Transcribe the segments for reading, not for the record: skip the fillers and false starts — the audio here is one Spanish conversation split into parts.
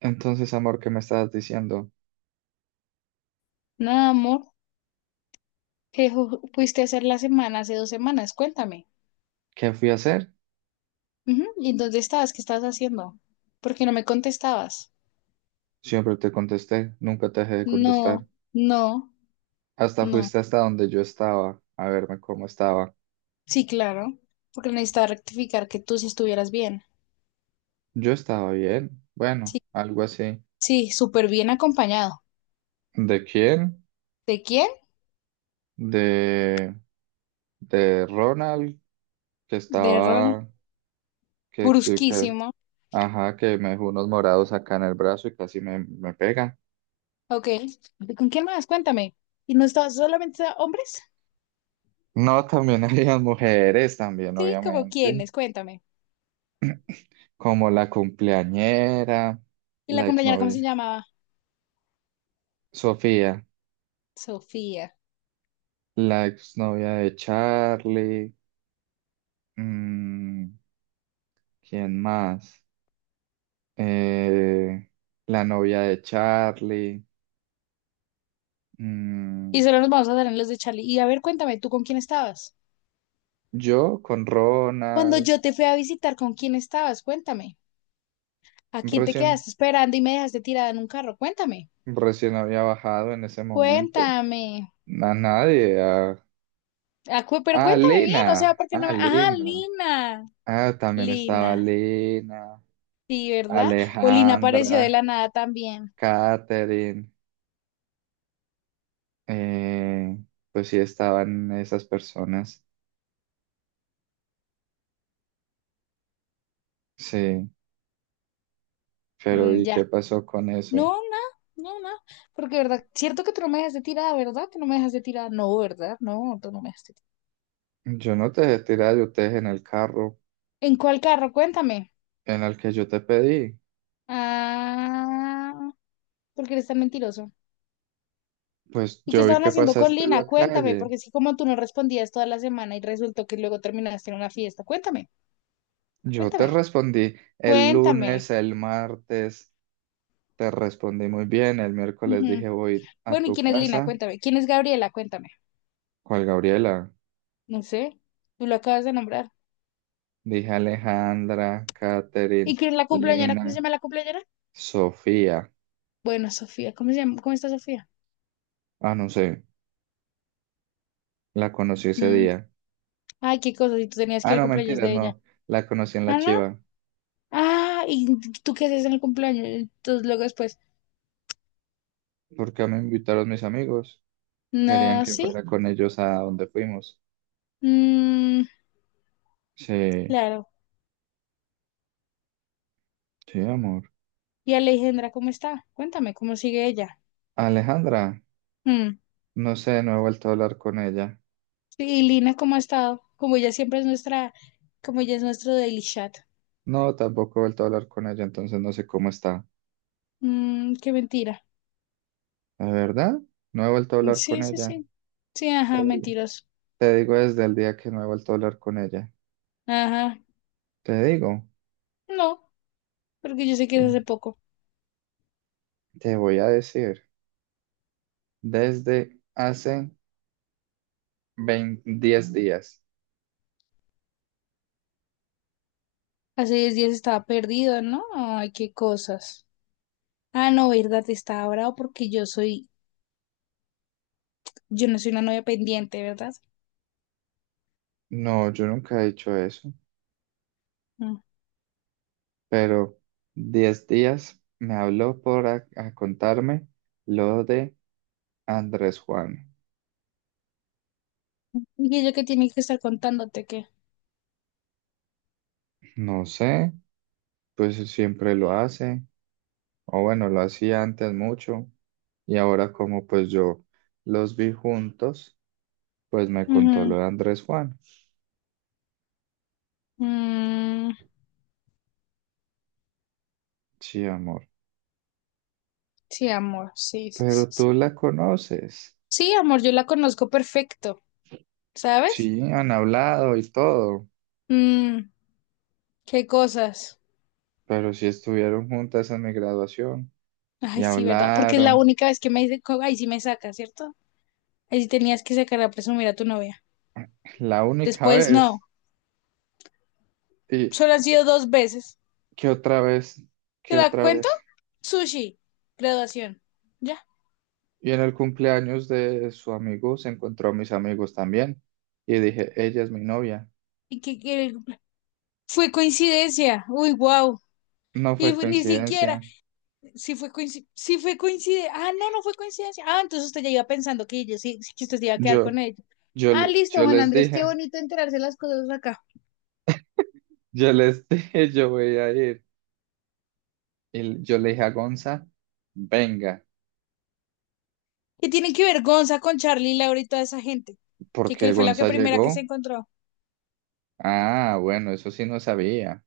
Entonces, amor, ¿qué me estabas diciendo? Nada, amor, que fuiste a hacer la semana hace 2 semanas, cuéntame. ¿Qué fui a hacer? Ujú, ¿y dónde estabas? ¿Qué estabas haciendo? ¿Por qué no me contestabas? Siempre te contesté, nunca te dejé de No, contestar. no, Hasta no. fuiste hasta donde yo estaba, a verme cómo estaba. Sí, claro, porque necesitaba rectificar que tú sí estuvieras bien. Yo estaba bien, bueno, Sí, algo así. sí, súper bien acompañado. ¿De quién? ¿De quién? De, de Ronald, que De Ron. estaba, que- Brusquísimo. ajá, que me dejó unos morados acá en el brazo y casi me pega. Ok. ¿Y con quién más? Cuéntame. ¿Y no estabas solamente hombres? No, también había mujeres, también, Sí, ¿como obviamente, quiénes? Cuéntame. como la cumpleañera, ¿Y la la compañera cómo se exnovia, llamaba? Sofía. Sofía. La exnovia de Charlie, mm, ¿quién más? Eh, la novia de Charlie, mm, Y solo nos vamos a dar en los de Charlie. Y a ver, cuéntame, ¿tú con quién estabas? yo con Cuando Ronald, yo te fui a visitar, ¿con quién estabas? Cuéntame. ¿A quién te recién, quedaste esperando y me dejaste tirada en un carro? Cuéntame. recién había bajado en ese momento, Cuéntame. a nadie, Ah, pero cuéntame bien, o sea, porque no a me... Ajá, Lena, Lina. ah, también estaba Lina. Lena, Sí, ¿verdad? O Lina apareció de la Alejandra, nada también. Katherine, eh, pues sí estaban esas personas, sí. Pero Mm, ¿y ya. qué pasó con eso? No, no, no, no. Porque, ¿verdad? Cierto que tú no me dejaste tirada, ¿verdad? Que no me dejaste tirada. No, ¿verdad? No, tú no me dejaste tirada. Yo no te dejé tirar, yo te dejé en el carro ¿En cuál carro? Cuéntame. en el que yo te pedí. Ah, porque eres tan mentiroso. Pues ¿Y qué yo vi estaban que haciendo con pasaste Lina? la Cuéntame, calle. porque es que como tú no respondías toda la semana y resultó que luego terminaste en una fiesta. Cuéntame, Yo te cuéntame, respondí el cuéntame. lunes, el martes, te respondí muy bien. El miércoles Ujú. dije voy a Bueno, ¿y tu quién es Lina? casa. Cuéntame. ¿Quién es Gabriela? Cuéntame. ¿Cuál Gabriela? No sé, tú lo acabas de nombrar. Dije Alejandra, Catherine, ¿Y quién es la cumpleañera? ¿Cómo se Lina, llama la cumpleañera? Sofía. Bueno, Sofía, ¿cómo se llama? ¿Cómo está Sofía? Ah, no sé, la conocí ese Mm, día. ay, qué cosa, si tú tenías que Ah, ir al no, cumpleaños mentiras, de ella. no, la conocí en la Ah, no. Chiva, Ah, ¿y tú qué haces en el cumpleaños? Entonces luego después, porque me invitaron mis amigos. Querían no, que sí. fuera con ellos a donde fuimos. Mm, Sí, claro. sí, amor. ¿Y Alejandra cómo está? Cuéntame, ¿cómo sigue ella? Alejandra, Mm. no sé, no he vuelto a hablar con ella. ¿Y Lina cómo ha estado? Como ella siempre es nuestra, como ella es nuestro daily chat. No, tampoco he vuelto a hablar con ella, entonces no sé cómo está. Mm, qué mentira. ¿De verdad? No he vuelto a hablar Sí, con sí, ella. sí. Sí, Te ajá, mentiroso. te digo desde el día que no he vuelto a hablar con ella. Ajá. Te digo, No, porque yo sé que te, es hace poco. te voy a decir, desde hace veinte 10 días. Hace 10 días estaba perdido, ¿no? Ay, qué cosas. Ah, no, verdad, estaba bravo porque yo soy, yo no soy una novia pendiente, ¿verdad? No, yo nunca he dicho eso, Mm. pero 10 días me habló por a contarme lo de Andrés Juan, Y ella que tiene que estar contándote que. no sé, pues siempre lo hace, o bueno, lo hacía antes mucho, y ahora como pues yo los vi juntos, pues me contó Ujú. lo de Andrés Juan. Mm, Sí, amor, sí, amor, sí, sí, sí. pero Sí, tú la conoces. sí, amor, yo la conozco perfecto, ¿sabes? Sí, han hablado y todo, Mm, qué cosas. pero sí estuvieron juntas en mi graduación y Ay, sí, ¿verdad? Porque es la hablaron única vez que me dice, ay, sí me saca, ¿cierto? Ahí sí tenías que sacar a presumir a tu novia. la única Después no. vez. ¿Y Solo han sido dos veces. qué otra vez? ¿Te ¿Qué la otra cuento? vez? Sushi, graduación. Ya. Y en el cumpleaños de su amigo se encontró a mis amigos también. Y dije, ella es mi novia. Y fue coincidencia. Uy, wow. No Y fue ni siquiera, coincidencia. si fue coincidencia, si fue coincidencia, ah, no, no fue coincidencia, ah, entonces usted ya iba pensando que yo sí, sí que usted se iba a quedar Yo, con ella. Ah, listo, yo Juan les Andrés, qué dije, bonito enterarse las cosas acá. yo les dije, yo voy a ir. Y yo le dije a Gonza, venga, ¿Qué tienen que ver Gonza con Charlie, Laura y toda esa gente? Que porque que fue la que Gonza primera que se llegó. encontró. Ah, bueno, eso sí no sabía.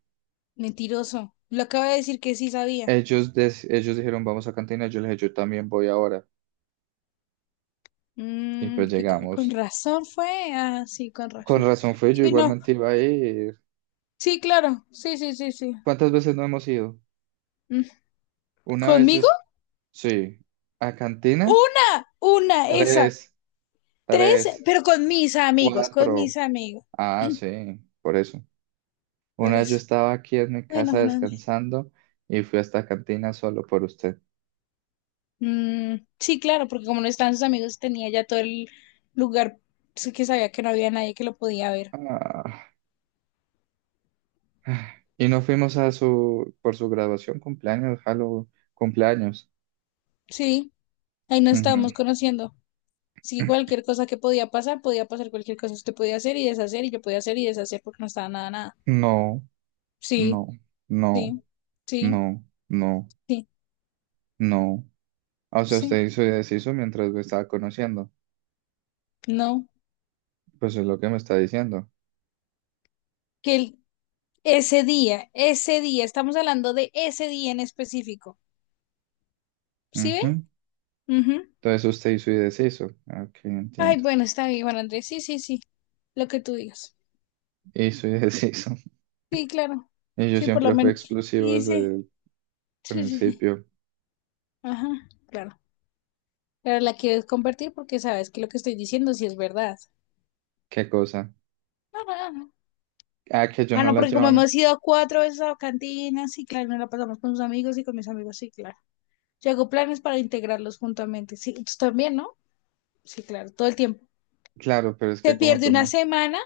Mentiroso. Lo acaba de decir que sí sabía. Ellos dijeron, vamos a cantina. Yo les dije, yo también voy ahora. Y Mm, pues que con llegamos. razón fue. Ah, sí, con Con razón. razón fui, yo Sí, no. igualmente iba a ir. Sí, claro. Sí, sí, sí, sí. ¿Cuántas veces no hemos ido? Mm. Una vez yo ¿Conmigo? sí. ¿A cantina? Una, esa. Tres, Tres, Tres, pero con mis amigos, con mis cuatro. amigos. Ah, sí, por eso. Por Una vez yo eso. estaba aquí en mi Bueno, casa Fernando. descansando y fui hasta cantina solo por usted. Mm, sí, claro, porque como no estaban sus amigos, tenía ya todo el lugar, sí, que sabía que no había nadie que lo podía ver. Ah, y no fuimos a su, por su graduación, cumpleaños, Halo, cumpleaños. Sí. Ahí nos Ujú. estábamos conociendo. Así que cualquier cosa que podía pasar cualquier cosa. Usted podía hacer y deshacer y yo podía hacer y deshacer porque no estaba nada, nada. No, no, Sí, no, sí, no, sí, no, sí, no. Ah, o sea, sí. usted hizo y deshizo mientras me estaba conociendo. No. Pues es lo que me está diciendo. Que el- ese día, ese día, estamos hablando de ese día en específico. ¿Sí ve? Ujú. Entonces usted hizo y deshizo. Ah, ok, Ay, entiendo. bueno, está bien, Juan Andrés. Sí, sí, sí. Lo que tú digas. Hizo y deshizo. Sí, claro. Y yo Sí, por lo siempre fui menos. explosivo Y desde dice, el sí, sí, sí. principio. Ajá, claro. Pero la quieres convertir porque sabes que lo que estoy diciendo sí es verdad. ¿Qué cosa? Ah, que yo Ah, no no, la porque como llevaba. hemos ido cuatro veces a cantinas, sí, claro, nos la pasamos con sus amigos y con mis amigos, sí, claro. Yo hago planes para integrarlos juntamente. Sí, tú también, ¿no? Sí, claro, todo el tiempo. Claro, pero es Se que como pierde tú una me... semana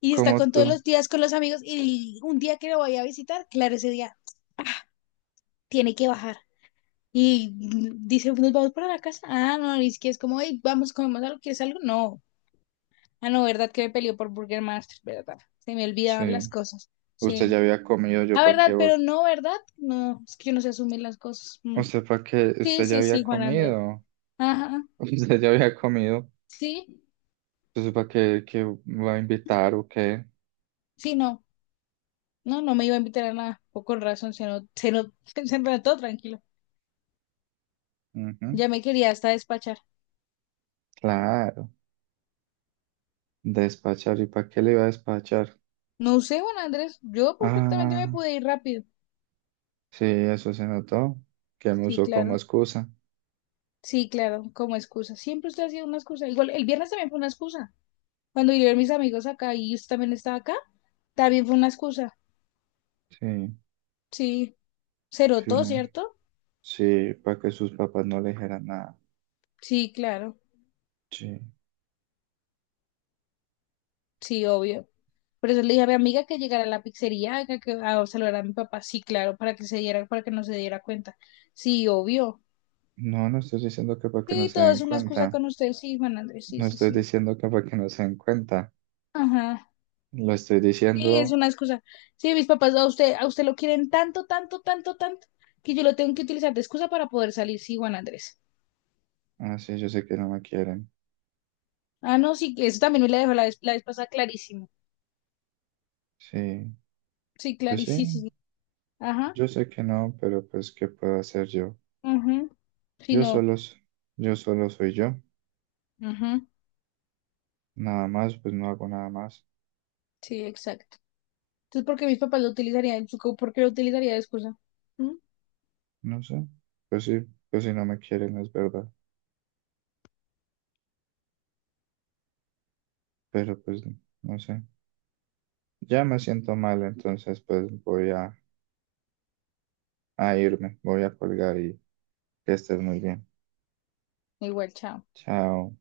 y está Como con todos tú... los días con los amigos y un día que lo vaya a visitar, claro, ese día tiene que bajar. Y mm, dice, nos vamos para la casa. Ah, no, y es que es como, hey, vamos, comemos algo, ¿quieres algo? No. Ah, no, ¿verdad que me peleó por Burger Master? ¿Verdad? Se me olvidaban Sí. las cosas. Usted Sí. ya había comido, yo Ah, para qué ¿verdad? voy. Pero no, ¿verdad? No, es que uno se asume las cosas. Mm. Usted para qué... Sí, Usted ya sí, había sí, Juan Andrés. comido. Ajá, Usted ya había comido. sí, Entonces para qué, qué va a invitar o qué. sí, no. No, no me iba a invitar a nada. O razón, se no, se notó, tranquilo. Ujú, Ya me quería hasta despachar. claro. Despachar. ¿Y para qué le iba a despachar? No sé, Juan Andrés, yo perfectamente me Ah, pude ir rápido. sí, eso se notó. Que me Sí, usó como claro, excusa. sí, claro, como excusa. Siempre usted ha sido una excusa. Igual, el viernes también fue una excusa. Cuando yo a mis amigos acá y usted también estaba acá, también fue una excusa. Sí, Sí, cero sí, todo, una- ¿cierto? sí, para que sus papás no le dijeran nada. Sí, claro, Sí. sí, obvio. Por eso le dije a mi amiga que llegara a la pizzería a saludar a mi papá. Sí, claro, para que se diera, para que no se diera cuenta. Sí, obvio. No, no estoy diciendo que para que no Sí, se todo den es una excusa cuenta. con usted. Sí, Juan Andrés, sí, No sí, estoy sí. diciendo que para que no se den cuenta. Ajá. Lo estoy Sí, es diciendo, una excusa. Sí, mis papás a usted lo quieren tanto, tanto, tanto, tanto, que yo lo tengo que utilizar de excusa para poder salir. Sí, Juan Andrés. ah, sí, yo sé que no me quieren. Ah, no, sí, que eso también me la dejó la vez pasada clarísimo. Sí, Sí, pues sí, clarísimo. Ajá. yo sé que no, pero pues, ¿qué puedo hacer yo? Ajá. Sí, Yo no. solo, s- yo solo soy yo. Ajá. Nada más, pues no hago nada más. Sí, exacto. Entonces, ¿por qué mis papás lo utilizarían? ¿Por qué lo utilizaría de excusa? ¿Mm? No sé. Pues sí, pues si no me quieren, es verdad. Pero pues, no sé. Ya me siento mal, entonces pues voy a irme. Voy a colgar y que estés muy bien. Igual, chao. Chao.